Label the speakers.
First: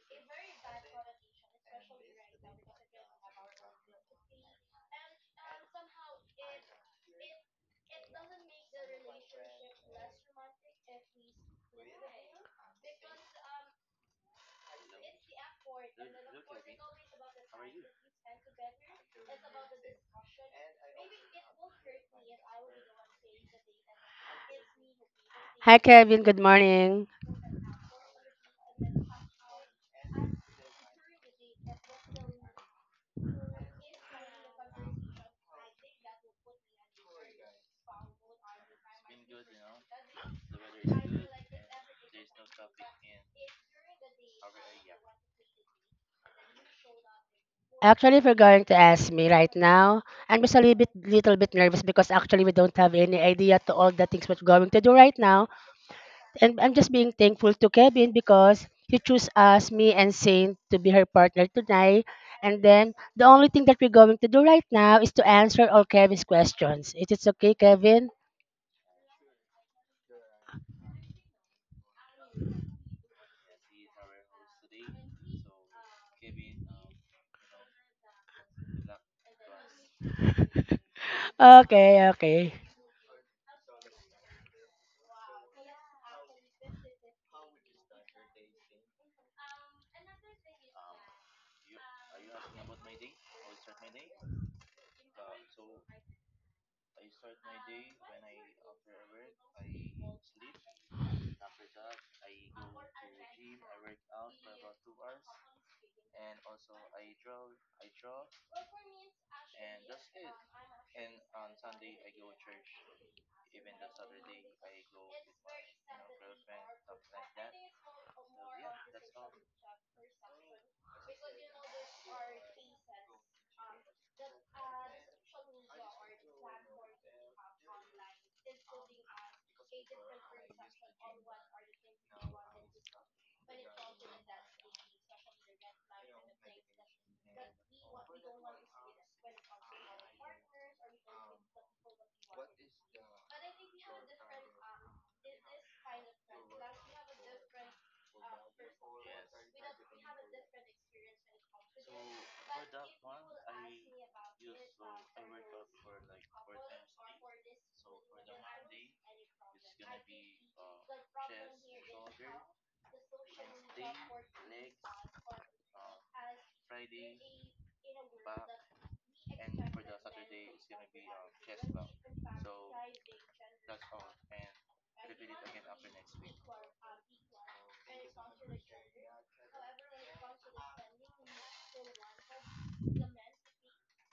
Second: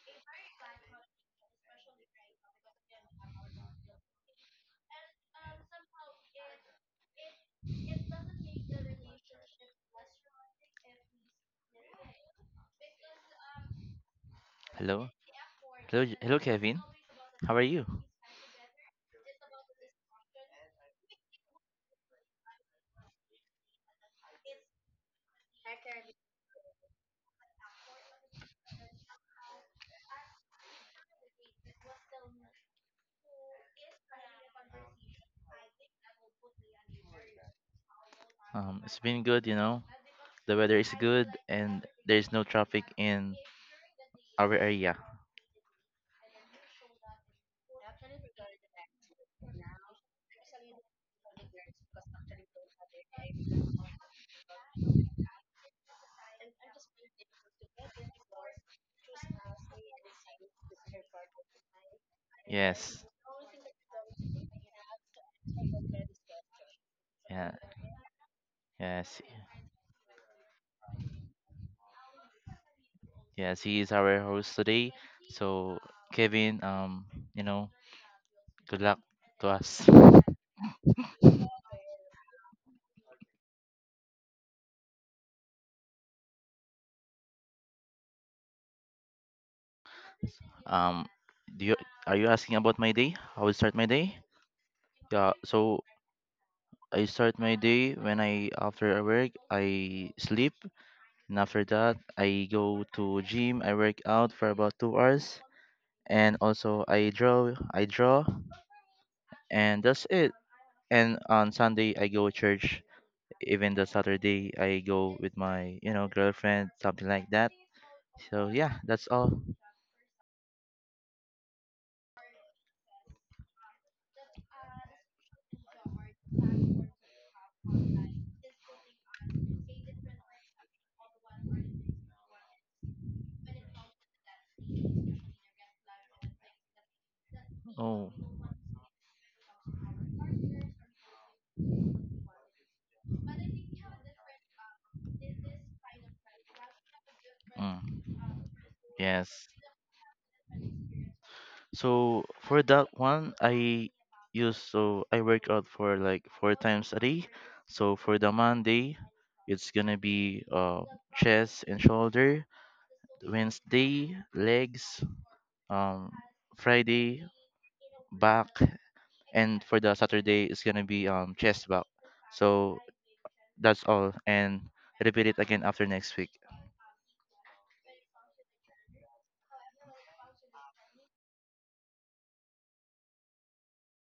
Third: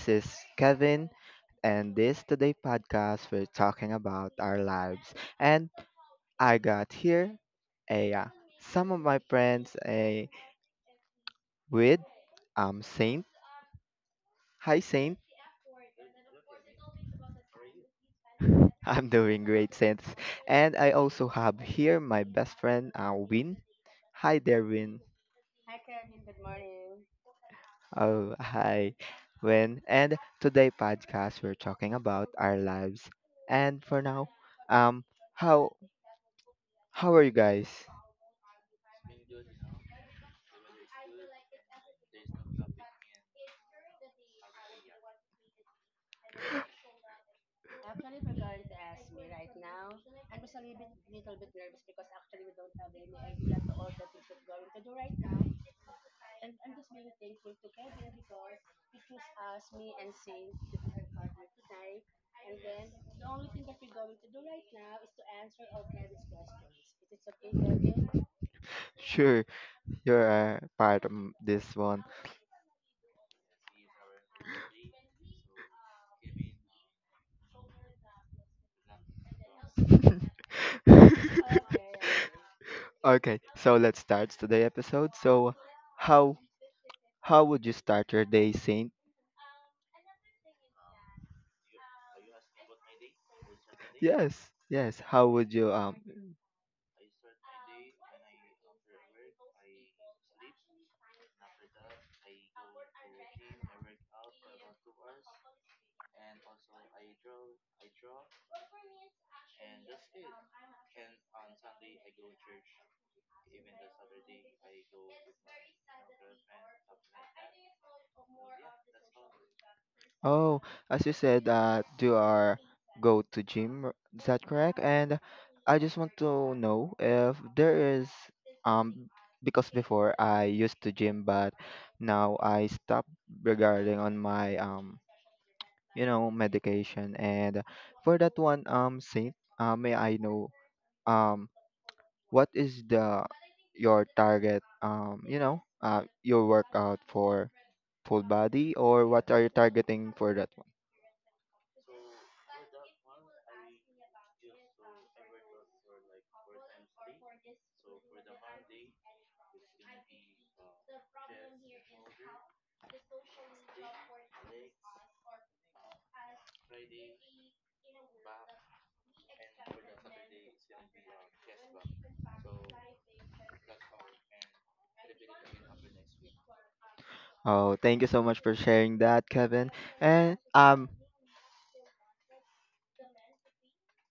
Speaker 1: is Kevin and this today podcast we're talking about our lives. And I got here a some of my friends a with Saint. Hi
Speaker 2: Hello,
Speaker 1: Saint.
Speaker 2: hello, hello, Kevin. How are you?
Speaker 1: I'm doing great Saint. And I also have here my best friend Win. Hi there Win.
Speaker 3: Hi, Kevin. Good morning.
Speaker 1: Oh hi Win. And today podcast we're talking about our lives. And for now, um how How are you guys?
Speaker 2: It's been good. The weather is good, and there is no traffic in our area.
Speaker 3: Actually, if you're going to ask me right now, I'm just a little bit nervous because actually we don't have any idea to all the things we're going to do right now. And I'm just being thankful to Kevin because he chose us, me, and Saint to be her partner tonight. And then
Speaker 2: Yes,
Speaker 3: the only thing that we're going to do right now is to answer all Kevin's questions. Is it okay,
Speaker 2: yeah,
Speaker 3: Kevin?
Speaker 2: yes,
Speaker 1: Sure, you're a part of this one.
Speaker 2: yes. He is our host today. So, Kevin, you know, good luck to us.
Speaker 3: Okay, okay.
Speaker 1: Okay, so let's start today episode. So, how how would you start your day, Saint?
Speaker 2: Um, do you Are you asking about my day? How I start my day?
Speaker 1: Yes, yes. How
Speaker 2: Yeah,
Speaker 1: would you
Speaker 2: so
Speaker 1: um.
Speaker 2: I start my day when I after I work, I sleep, and after that I go to gym, I work out for about 2 hours, and also I draw, and that's it. And on Sunday I go church. Even the Saturday I go with my girlfriend, something like that. So yeah, that's all.
Speaker 1: Oh, as you said that you are go to gym, is that correct? And I just want to know if there is um because before I used to gym but now I stopped regarding on my um medication and
Speaker 2: Oh.
Speaker 1: for that one Saint, may I know um what is the your target um your workout for
Speaker 2: Mm.
Speaker 1: full body or what
Speaker 2: Yes.
Speaker 1: are you targeting for that.
Speaker 2: So for that one, I use so I work out for like 4 times a day. So for the Monday, it's gonna be chest and shoulder. Wednesday, legs. Um, Friday, back, and for the Saturday, it's gonna be chest back. So that's all, and repeat it again after next week.
Speaker 1: Oh, thank you so much for sharing that, Kevin. And